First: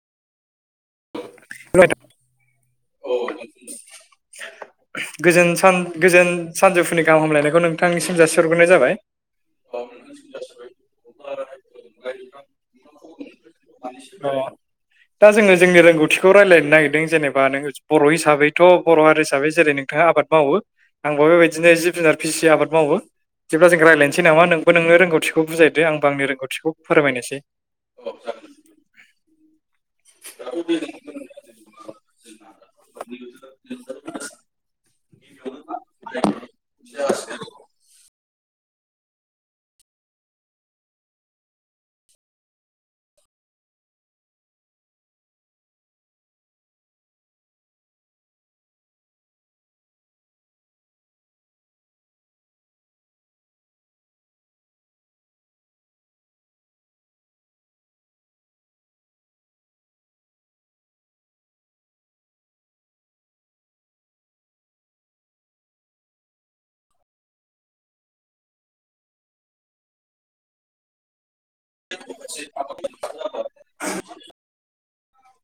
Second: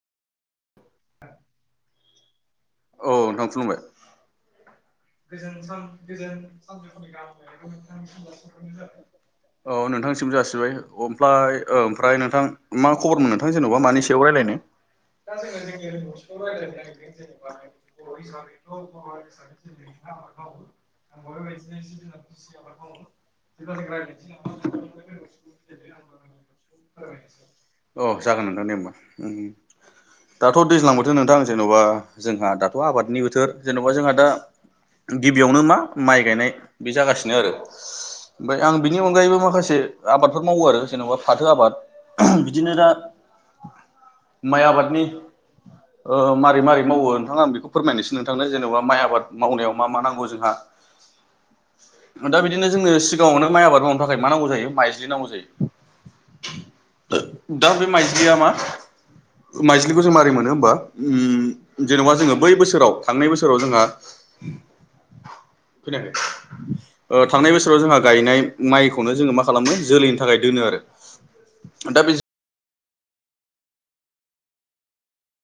औ [inaudible] औ नोंथां खुलुमबाय गोजोन सान गोजोन सानजौफुनि गाहाम हामलायनायखौ नोंथांनिसिम जासिहग्रोनाय जाबाय औ नोंथांसिम जासिबाय ओमफ्राय ओमफ्राय नोंथां मा खबरमोन नोंथां जेन'बा मानि सायाव अ रायलाय नो दा जोङो जोंनि रोंगौथिखौ रायज्लायनो नागिरदों जेनेबा नोङो बर' हिसाबैथ' बर' हारि हिसाबै जेरै नों नोंथाङा आबाद मावो आंबो बेबायदिनो जिब जुनार फिसियो आबाद मावो बिदिबा जों रायज्लायनोसै नामा नोंबो नोंनो रोंगौथिखौ बुजायदो आंबो आं रोंगौथिखौ फोरमायनोसै अह जागोन नोंथां दे होमबा दाथ' दैज्लां बोथोर नोंथां जेन'बा जोंहा दाथ' आबादनि बोथोर जेन'बा जोंहा दा गिबियावनो मा माइ गायनाय बे जागासिनो आरो ओमफ्राय आं बिनि अनगायैबो माखासे आबादफोर मावो आरो जेनेबा फाथो आबाद बिदिनो दा [inaudible] माइ आबादनि ओ मारै मारै मावो नोंथां आं बेखौ फोरमायनोसै नोंथांनो जेनेबा माइ आबाद मावनायाव मा मा नांगौ जोंहा दा बिदिनो जोंनो सिगाङावनो माइ आबाद मावनो थाखाय मा नांगौ जायो माइज्लि नांगौ जायो दा बे माइज्लिया मा माइज्लिखौ जों मारै मोनो होमबा जेन'बा जोङो बै बोसोराव थांनाय बोसोराव जोंहा [inaudible] खोनायाखै थांनाय बोसोराव जोंहा गायनाय माइखौनो जोङो मा खालामनो जोलैनि थाखाय दोनो आरो दा [unintelligible]